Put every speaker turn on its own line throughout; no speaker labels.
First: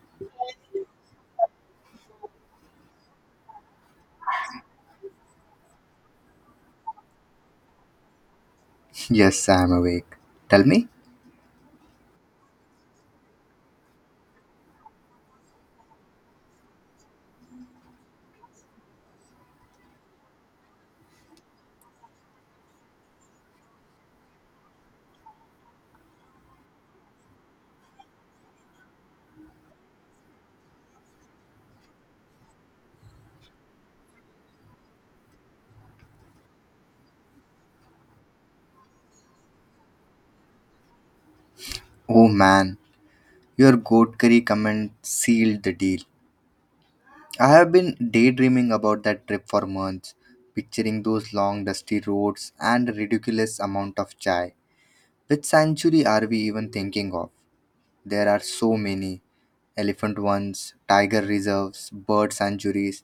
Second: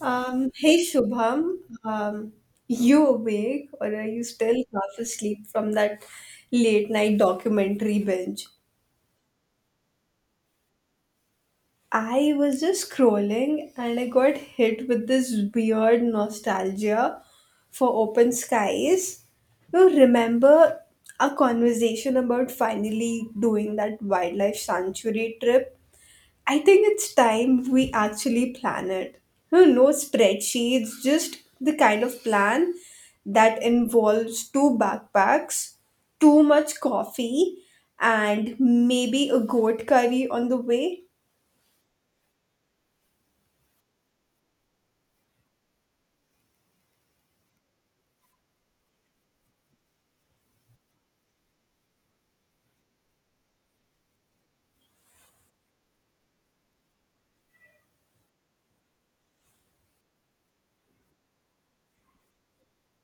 Hey Shubham, um, you awake or are you still half asleep from that late night documentary binge?
Yes, I'm awake. Tell me.
I was just scrolling and I got hit with this weird nostalgia for open skies. You remember our conversation about finally doing that wildlife sanctuary trip? I think it's time we actually plan it. No spreadsheets, just the kind of plan that involves two backpacks, too much coffee, and maybe a goat curry on the way.
Oh man, your goat curry comment sealed the deal. I have been daydreaming about that trip for months, picturing those long dusty roads and a ridiculous amount of chai. Which sanctuary are we even thinking of? There are so many elephant ones, tiger reserves, bird sanctuaries.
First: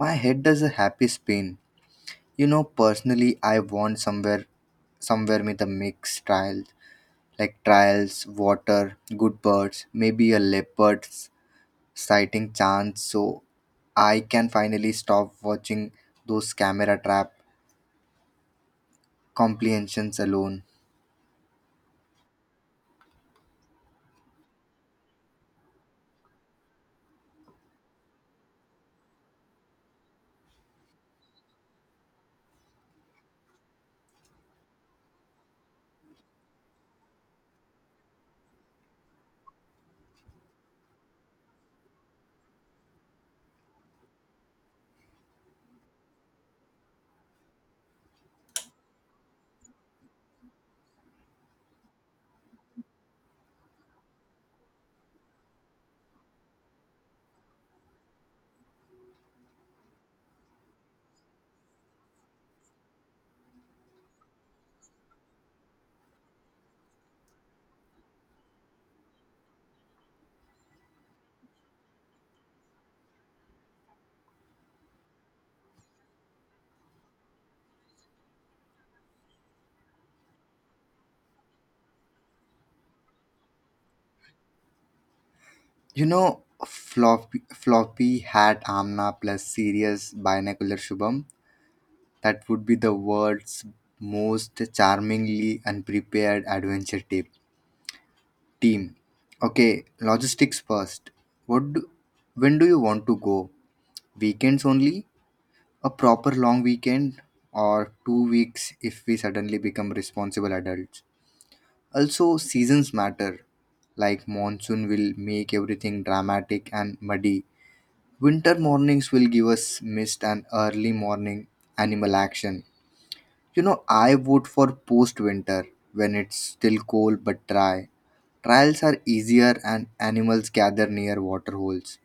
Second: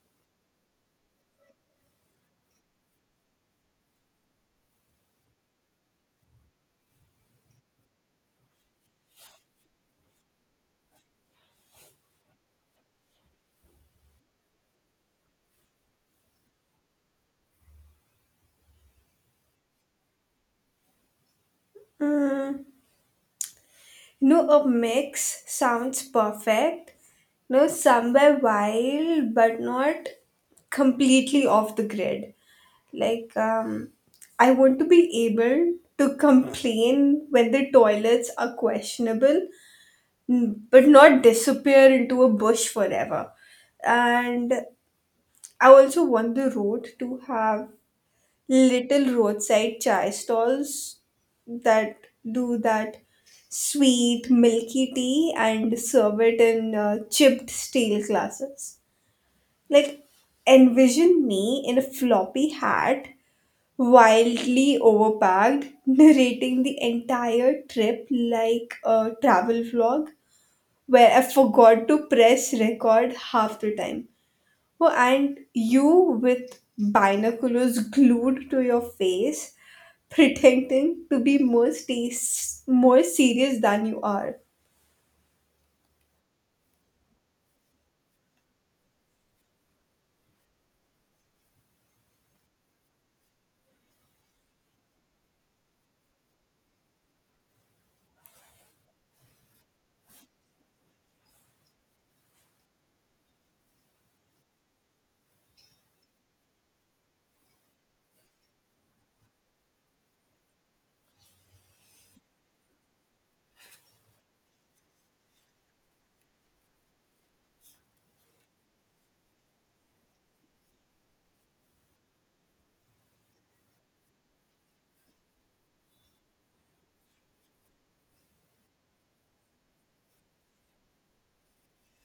My head does a happy spin. You know, personally, I want somewhere, somewhere with a mixed style like trials, water, good birds, maybe a leopard's sighting chance. So I can finally stop watching those camera trap comprehensions alone.
No, a mix sounds perfect. No, somewhere wild but not completely off the grid. Like, I want to be able to complain when the toilets are questionable, but not disappear into a bush forever. And I also want the road to have little roadside chai stalls that do that sweet milky tea and serve it in chipped steel glasses. Like, envision me in a floppy hat wildly overpacked, narrating the entire trip like a travel vlog where I forgot to press record half the time. Oh, and you with binoculars glued to your face, pretending to be more serious than you are.
You know, floppy hat Amna plus serious binocular Shubham. That would be the world's most charmingly unprepared adventure tip team. Okay, logistics first. What do, when do you want to go? Weekends only? A proper long weekend or two weeks if we suddenly become responsible adults. Also, seasons matter. Like monsoon will make everything dramatic and muddy. Winter mornings will give us mist and early morning animal action. You know, I vote for post winter when it's still cold but dry. Trials are easier and animals gather near water holes.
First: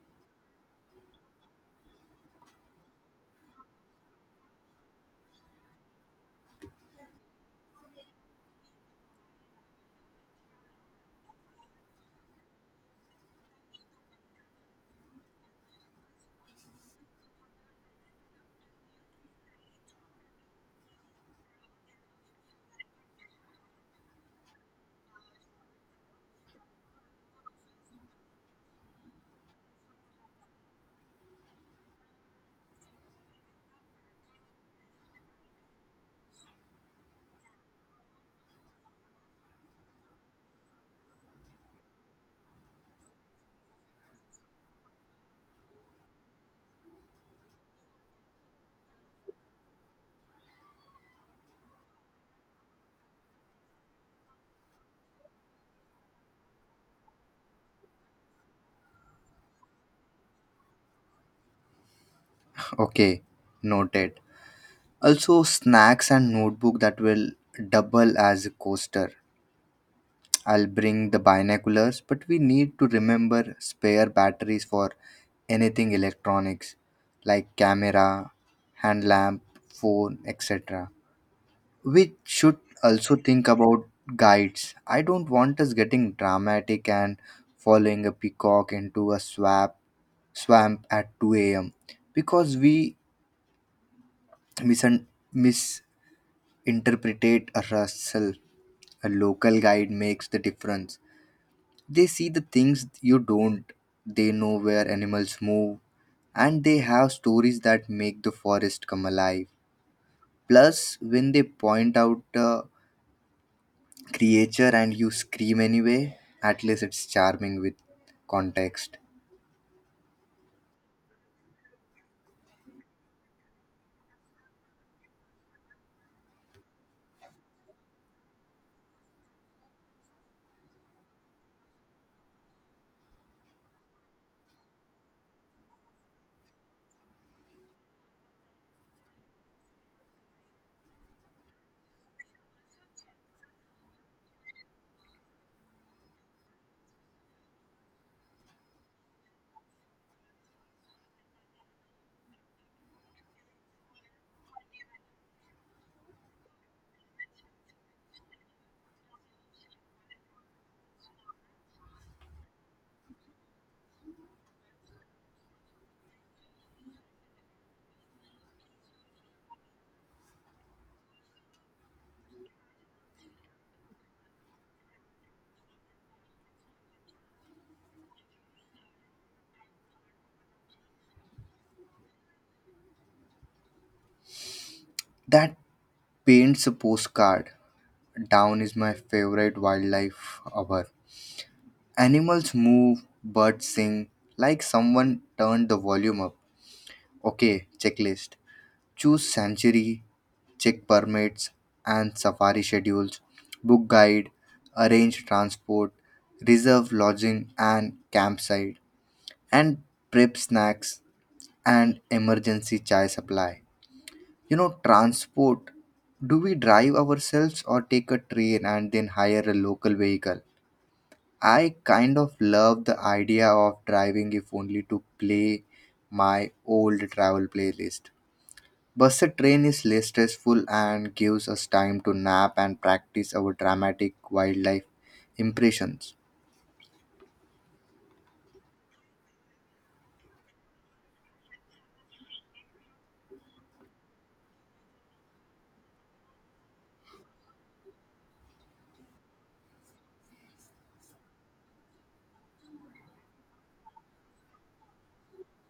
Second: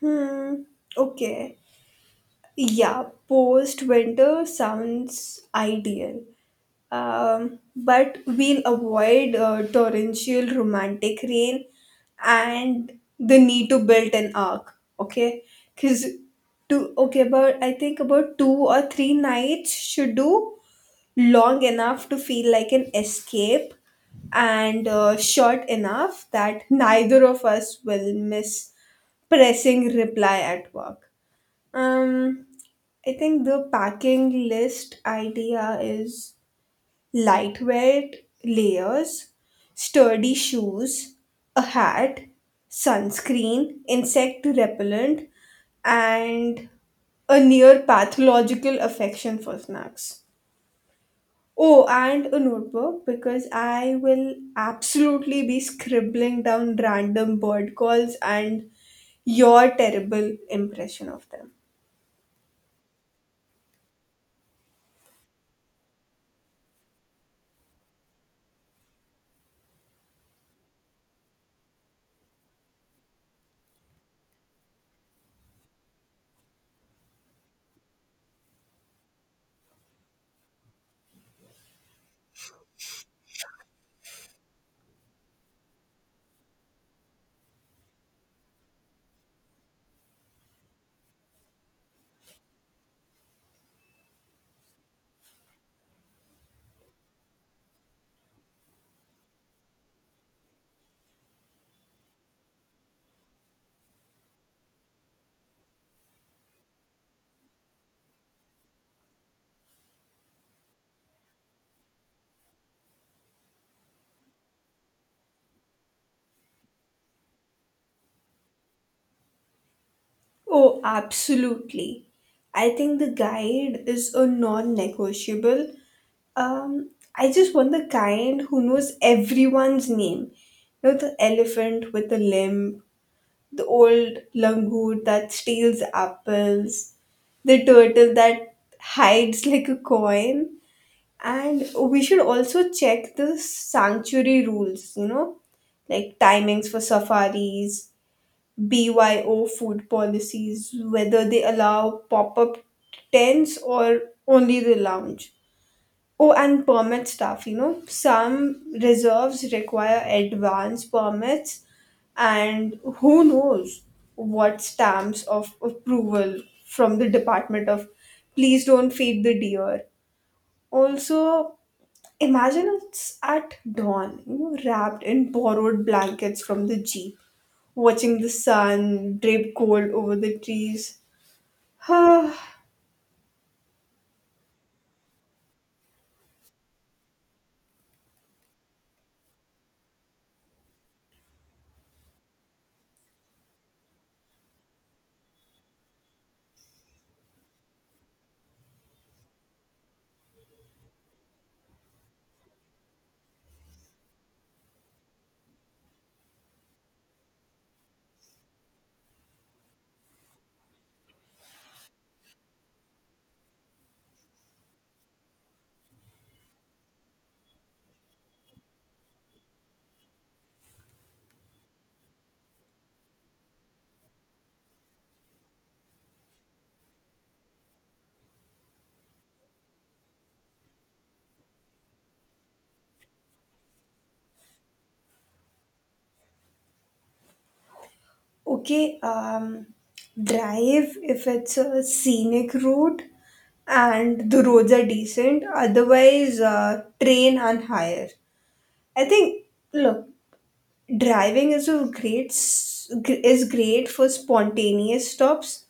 Hmm, okay. Yeah, post winter sounds ideal. But we'll avoid torrential romantic rain and the need to build an arc, okay, because two okay about I think about two or three nights should do, long enough to feel like an escape and short enough that neither of us will miss pressing reply at work. um I think the packing list idea is lightweight layers, sturdy shoes, a hat, sunscreen, insect repellent, and a near pathological affection for snacks. Oh, and a notebook because I will absolutely be scribbling down random bird calls and your terrible impression of them.
Okay, noted. Also, snacks and notebook that will double as a coaster. I'll bring the binoculars, but we need to remember spare batteries for anything electronics like camera, hand lamp, phone, etc. We should also think about guides. I don't want us getting dramatic and following a peacock into a swamp at 2 a.m. because we misunderstand interpretate Russell. A local guide makes the difference. They see the things you don't, they know where animals move, and they have stories that make the forest come alive. Plus, when they point out a creature and you scream anyway, at least it's charming with context.
Oh, absolutely. I think the guide is a non negotiable. Um, I just want the kind who knows everyone's name. You know, the elephant with the limp, the old langur that steals apples, the turtle that hides like a coin. And we should also check the sanctuary rules, you know, like timings for safaris, BYO food policies, whether they allow pop up tents or only the lounge. Oh, and permit stuff, you know, some reserves require advance permits, and who knows what stamps of approval from the Department of Please Don't Feed the Deer. Also, imagine it's at dawn, you know, wrapped in borrowed blankets from the Jeep, watching the sun drape cold over the trees.
That paints a postcard. Down is my favorite wildlife hour. Animals move, birds sing, like someone turned the volume up. Okay, checklist. Choose sanctuary, check permits and safari schedules, book guide, arrange transport, reserve lodging and campsite, and prep snacks and emergency chai supply. You know, transport. Do we drive ourselves or take a train and then hire a local vehicle? I kind of love the idea of driving if only to play my old travel playlist. Bus train is less stressful and gives us time to nap and practice our dramatic wildlife impressions.
Okay, drive if it's a scenic route and the roads are decent. Otherwise, train and hire. I think, look, driving is a great s- gr- is great for spontaneous stops.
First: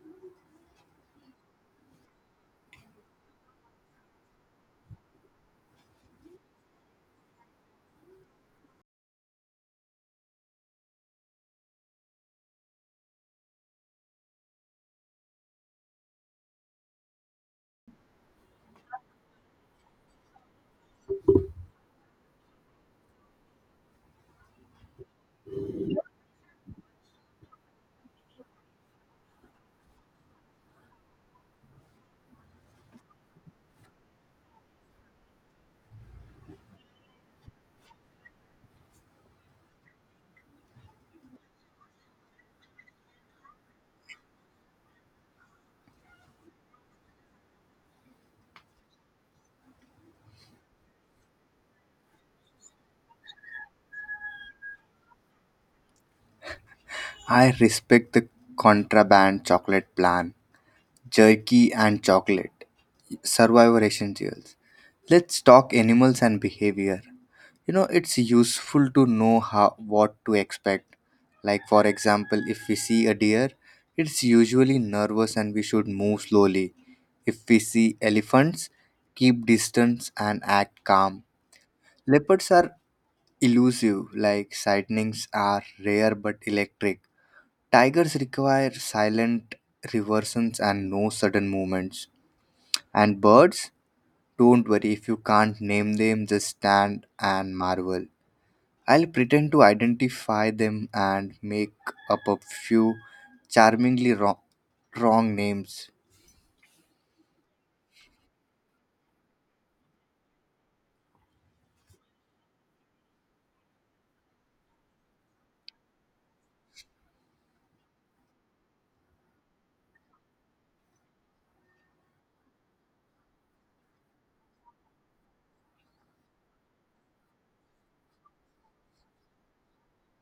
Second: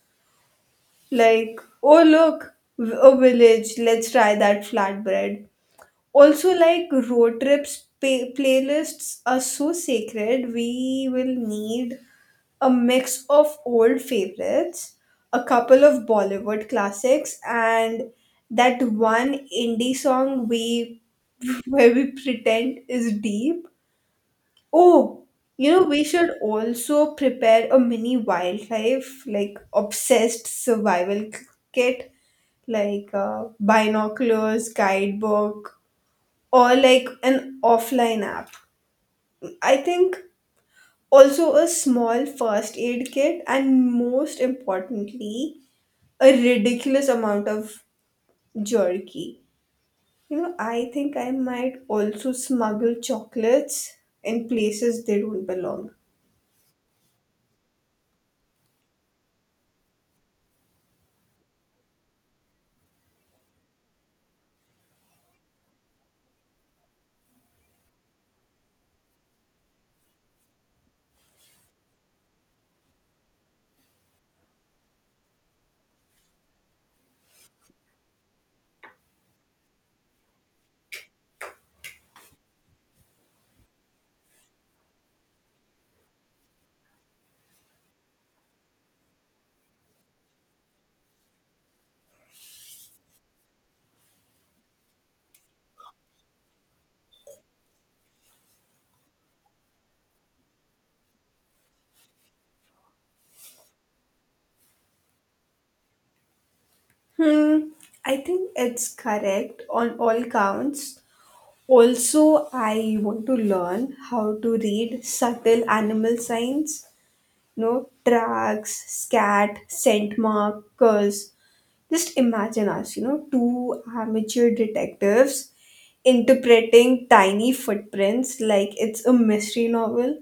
Like, oh look, a village. Let's try that flatbread. Also, like, road trips playlists are so sacred, we will need a mix of old favorites, a couple of bollywood classics, and that one indie song we where we pretend is deep. Oh, you know, we should also prepare a mini wildlife like obsessed survival kit, like binoculars, guidebook, or like an offline app. I think also a small first aid kit and, most importantly, a ridiculous amount of jerky. You know, I think I might also smuggle chocolates in places they don't belong.
I respect the contraband chocolate plan, jerky and chocolate, survivor essentials. Let's talk animals and behavior. You know, it's useful to know what to expect. Like, for example, if we see a deer, it's usually nervous and we should move slowly. If we see elephants, keep distance and act calm. Leopards are elusive, like sightings are rare but electric. Tigers require silent reversions and no sudden movements. And birds, don't worry if you can't name them, just stand and marvel. I'll pretend to identify them and make up a few charmingly wrong names.
Hmm, I think it's correct on all counts. Also, I want to learn how to read subtle animal signs, know, tracks, scat, scent markers. Just imagine us, you know, two amateur detectives interpreting tiny footprints like it's a mystery novel.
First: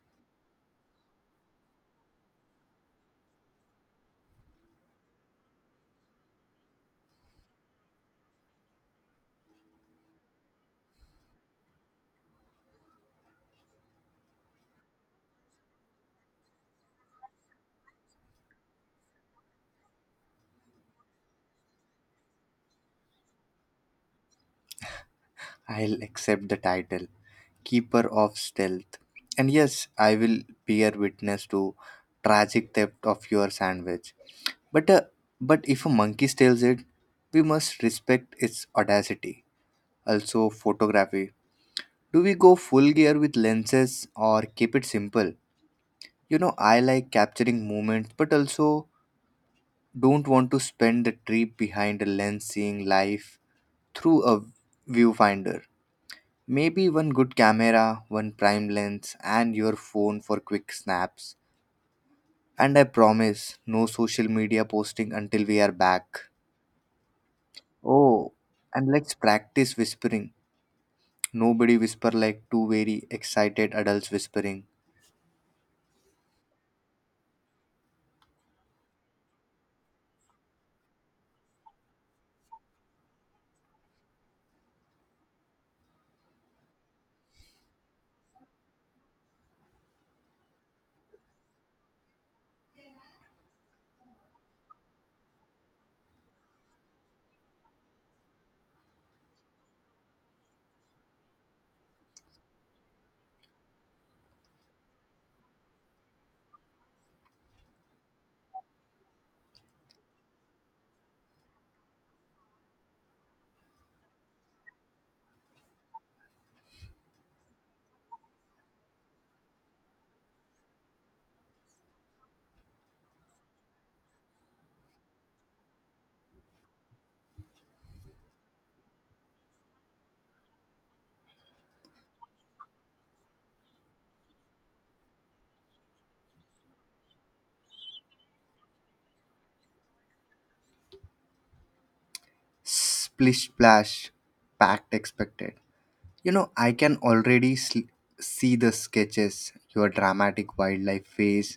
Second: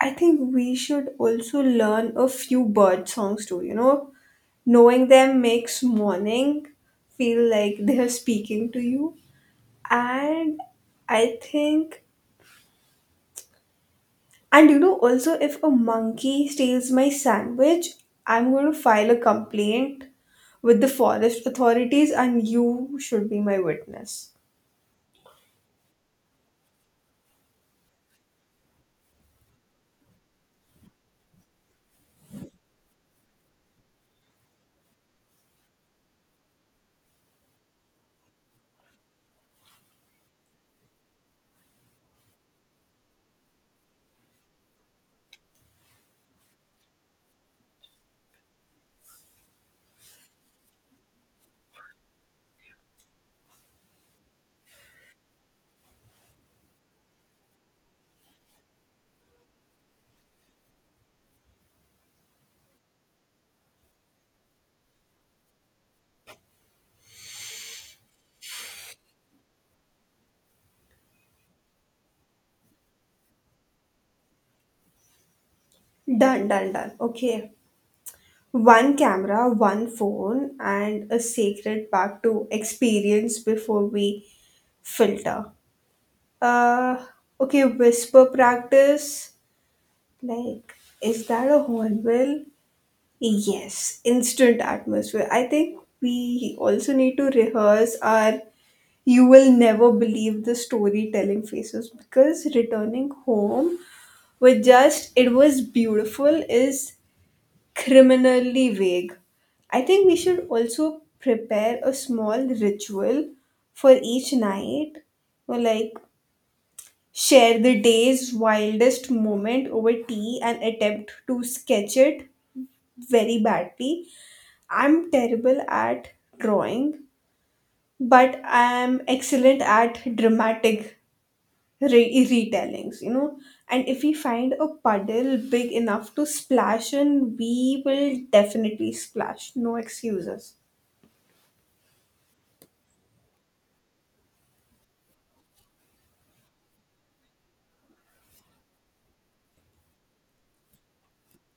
I think we should also learn a few bird songs too, you know. Knowing them makes morning feel like they are speaking to you. And I think And you know, also, if a monkey steals my sandwich, I'm going to file a complaint with the forest authorities, and you should be my witness.
I'll accept the title, Keeper of Stealth. And yes, I will bear witness to tragic theft of your sandwich. But uh, but if a monkey steals it, we must respect its audacity. Also, photography. Do we go full gear with lenses or keep it simple? You know, I like capturing moments, but also don't want to spend the trip behind a lens seeing life through a viewfinder. Maybe one good camera, one prime lens, and your phone for quick snaps. And I promise, no social media posting until we are back. Oh, and let's practice whispering. Nobody whisper like two very excited adults whispering.
Done. Okay. One camera, one phone, and a sacred pack to experience before we filter. Uh, okay, whisper practice. Like, is that a hornbill? Yes, instant atmosphere. I think we also need to rehearse our "you will never believe" the storytelling faces, because returning home with just "it was beautiful" is criminally vague. I think we should also prepare a small ritual for each night, or like share the day's wildest moment over tea and attempt to sketch it very badly. I'm terrible at drawing, but I'm excellent at dramatic retellings, you know. And if we find a puddle big enough to splash in, we will definitely splash. No excuses.
Splish splash, packed expected. You know, I can see the sketches, your dramatic wildlife face,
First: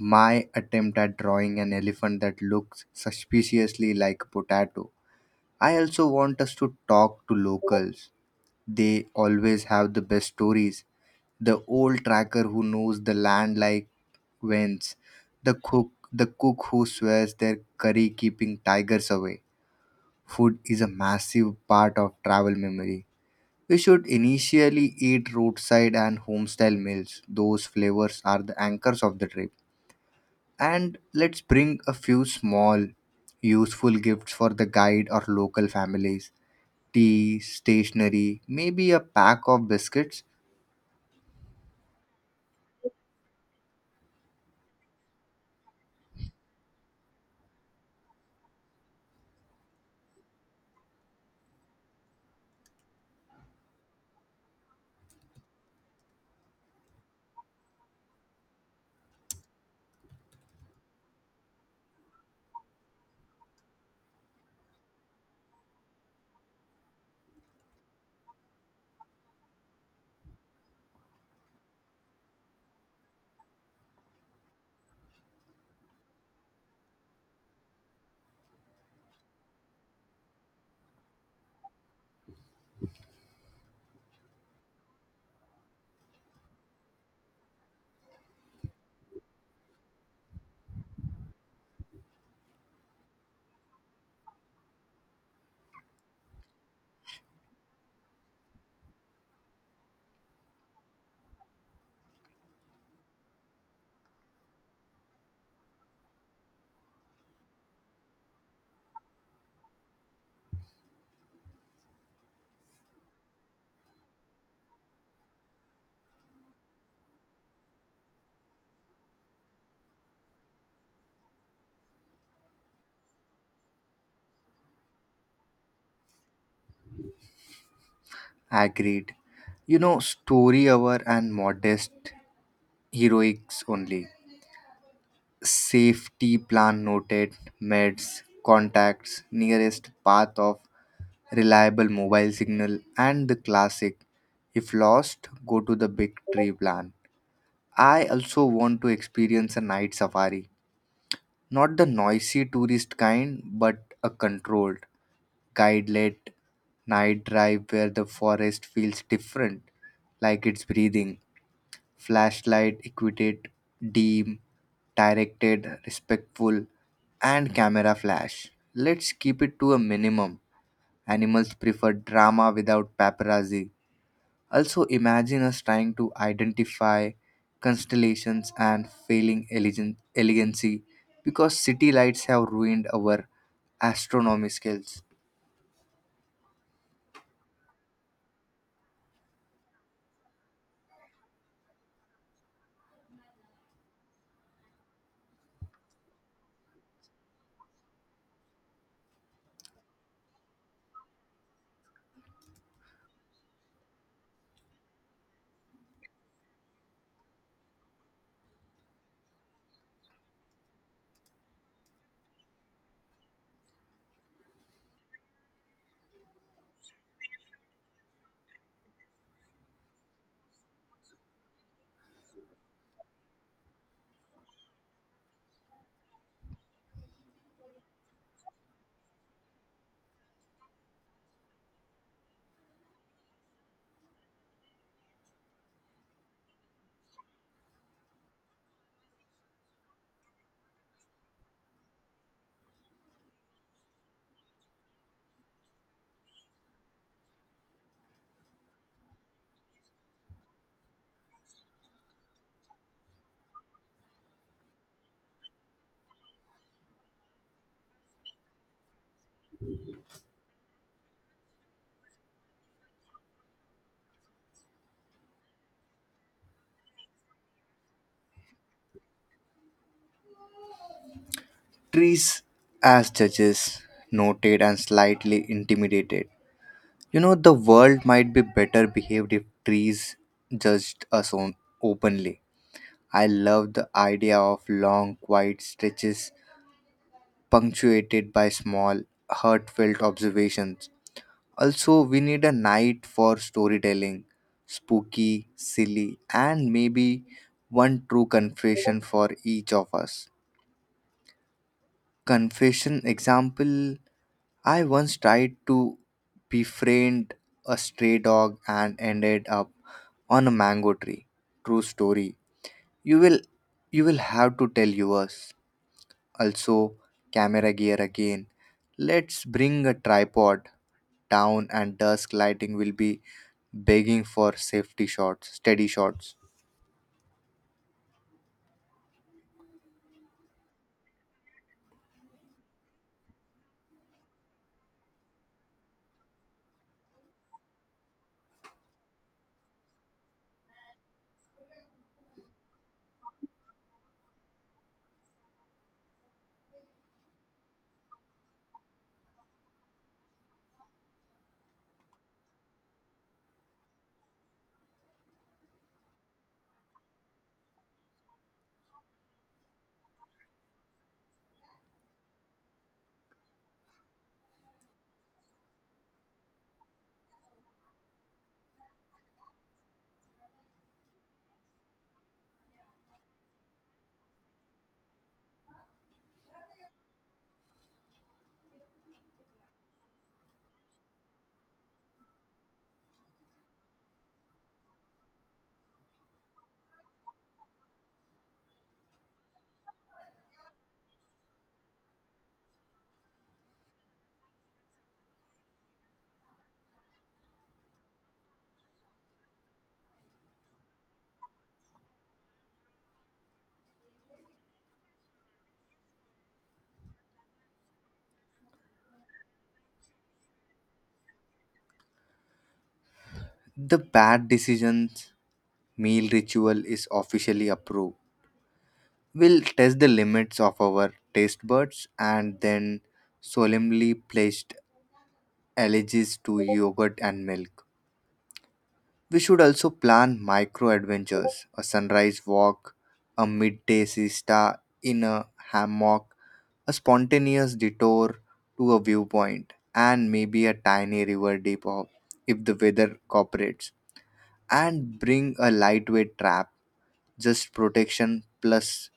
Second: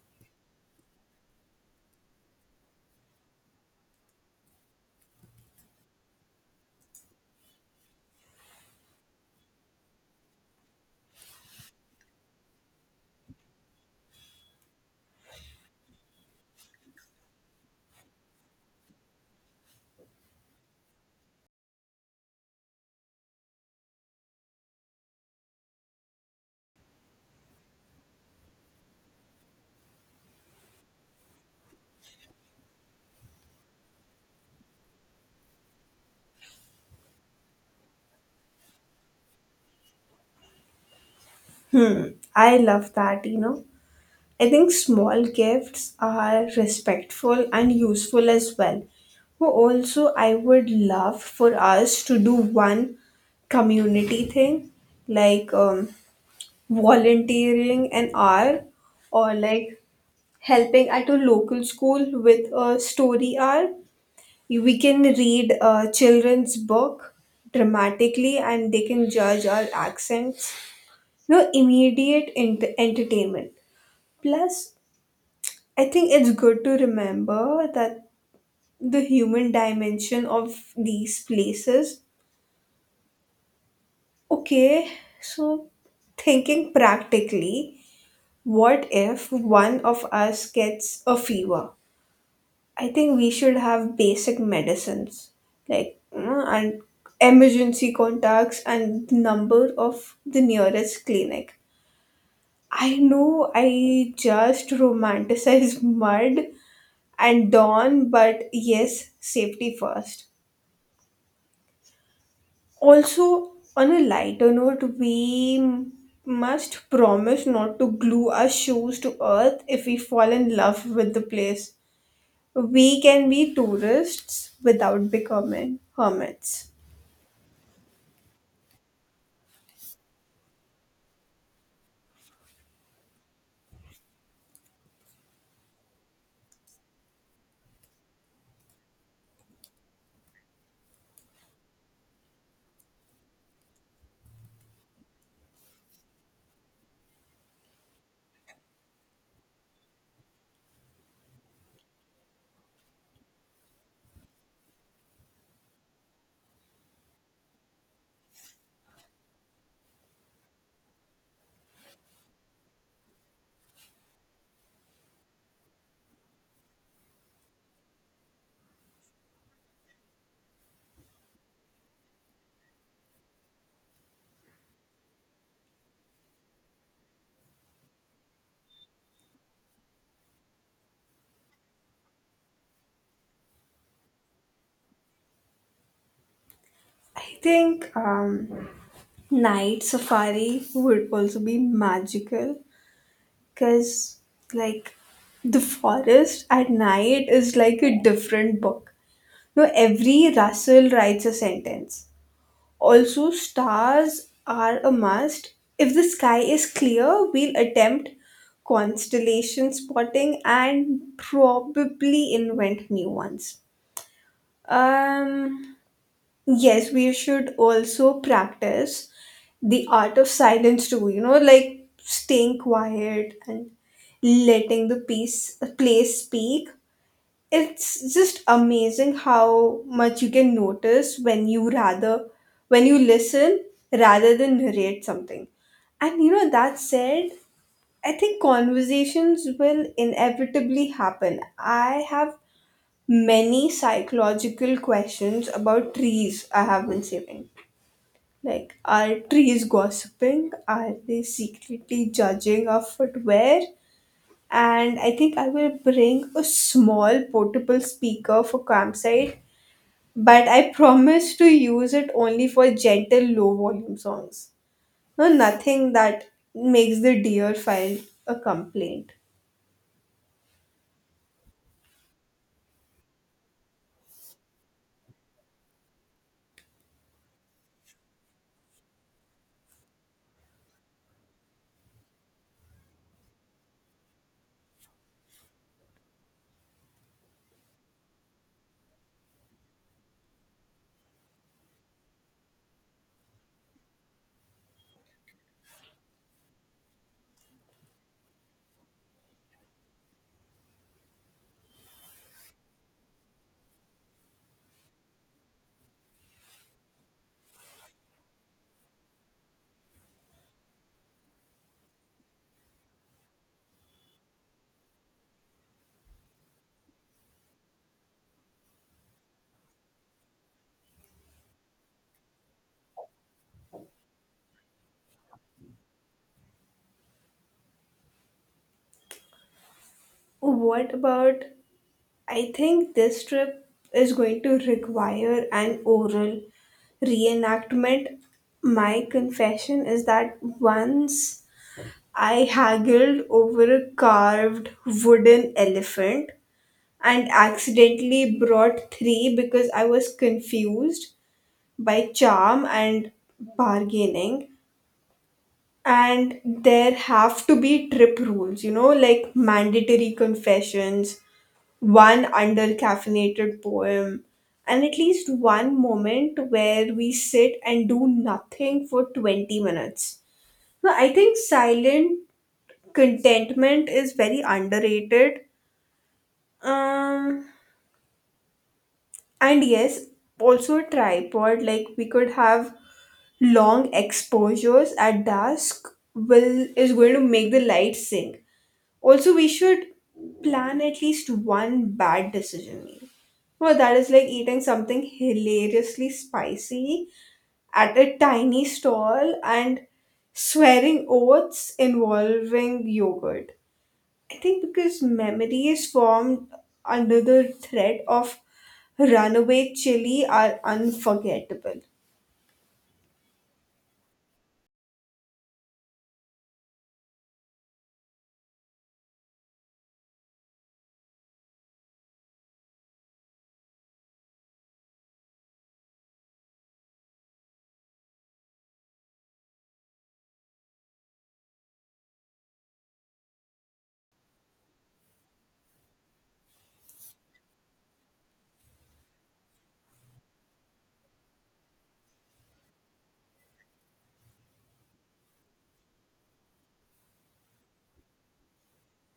my attempt at drawing an elephant that looks suspiciously like a potato. I also want us to talk to locals. They always have the best stories. The old tracker who knows the land like whence, the cook who swears their curry keeping tigers away. Food is a massive part of travel memory. We should initially eat roadside and homestyle meals. Those flavors are the anchors of the trip. And let's bring a few small useful gifts for the guide or local families, tea stationery, maybe a pack of biscuits.
I love that, you know. I think small gifts are respectful and useful as well. Well, also, I would love for us to do one community thing, like volunteering an hour, or like helping at a local school with a story hour. We can read a children's book dramatically and they can judge our accents. No immediate entertainment. Plus, I think it's good to remember that the human dimension of these places. Okay, so thinking practically, what if one of us gets a fever? I think we should have basic medicines like, and emergency contacts and number of the nearest clinic. I know I just romanticize mud and dawn, but yes, safety first. Also, on a lighter note, must promise not to glue our shoes to earth if we fall in love with the place. We can be tourists without becoming hermits.
Agreed. You know, story hour and modest heroics only. Safety plan noted, meds, contacts, nearest path of reliable mobile signal, and the classic if lost go to the big tree plan. I also want to experience a night safari. Not the noisy tourist kind, but a controlled, guide led night drive where the forest feels different, like it's breathing. Flashlight equipped, dim, directed, respectful, and camera flash. Let's keep it to a minimum. Animals prefer drama without paparazzi. Also, imagine us trying to identify constellations and elegancy because city lights have ruined our astronomy skills.
I think night safari would also be magical because, like, the forest at night is like a different book. No, every rustle writes a sentence. Also, stars are a must. If the sky is clear, we'll attempt constellation spotting and probably invent new ones. Um, yes, we should also practice the art of silence too, you know, like staying quiet and letting the piece place speak. It's just amazing how much you can notice when you listen rather than narrate something. And you know, that said, I think conversations will inevitably happen. I have many psychological questions about trees I have been saving. Like, are trees gossiping? Are they secretly judging our footwear? And I think I will bring a small portable speaker for campsite, but I promise to use it only for gentle, low volume songs. No, nothing that makes the deer file a complaint.
Trees as judges, noted and slightly intimidated. You know, the world might be better behaved if trees judged us on openly. I love the idea of long, quiet stretches punctuated by small, heartfelt observations. Also, we need a night for storytelling, spooky, silly, and maybe one true confession for each of us. Confession example: I once tried to befriend a stray dog and ended up on a mango tree. True story. You will you will have to tell yours. Also, camera gear again. Let's bring a tripod. Down and dusk lighting will be begging for safety shots, steady shots.
What about, I think this trip is going to require an oral reenactment. My confession is that once I haggled over a carved wooden elephant and accidentally brought three because I was confused by charm and bargaining. And there have to be trip rules, you know, like mandatory confessions, one undercaffeinated poem, and at least one moment where we sit and do nothing for 20 minutes. No, I think silent contentment is very underrated. Um, and yes, also a tripod, like we could have long exposures at dusk, will is going to make the light sink. Also, we should plan at least one bad decision meal. Well, that is like eating something hilariously spicy at a tiny stall and swearing oaths involving yogurt. I think because memory is formed under the threat of runaway chili are unforgettable.
The bad decisions meal ritual is officially approved. We'll test the limits of our taste buds and then solemnly pledged allegiance to yogurt and milk. We should also plan micro adventures, a sunrise walk, a midday siesta in a hammock, a spontaneous detour to a viewpoint, and maybe a tiny river depot if the weather cooperates. And bring a lightweight trap, just protection plus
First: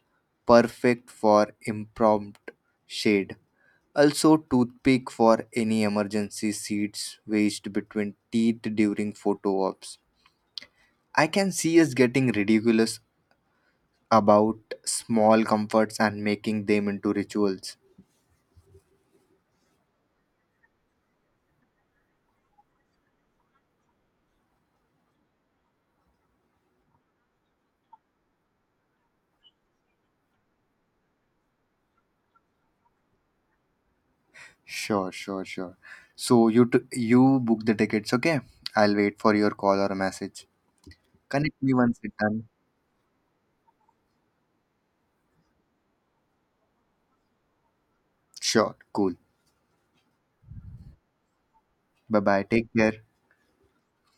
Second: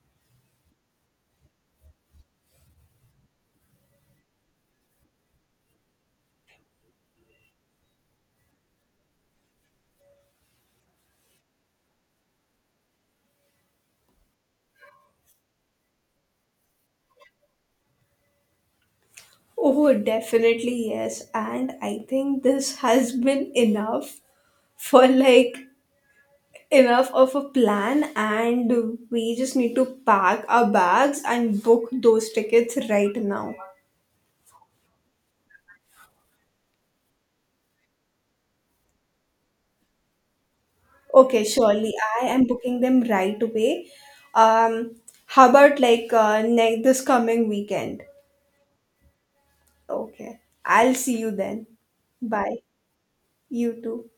perfect for impromptu shade. Also, toothpick for any emergency seeds wedged between teeth during photo ops. I can see us getting ridiculous about small comforts and making them into rituals.
Oh, definitely yes. And I think this has been enough for like enough of a plan, and we just need to pack our bags and book those tickets right now.
Sure. So you book the tickets, okay? I'll wait for your call or a message.
Okay,
Connect me
surely
once it's
I am
done.
booking them right away. Um, how about like, next this coming weekend?
Sure, cool.
Okay, I'll see you then.
Bye bye.
Bye.
Take care.
You too.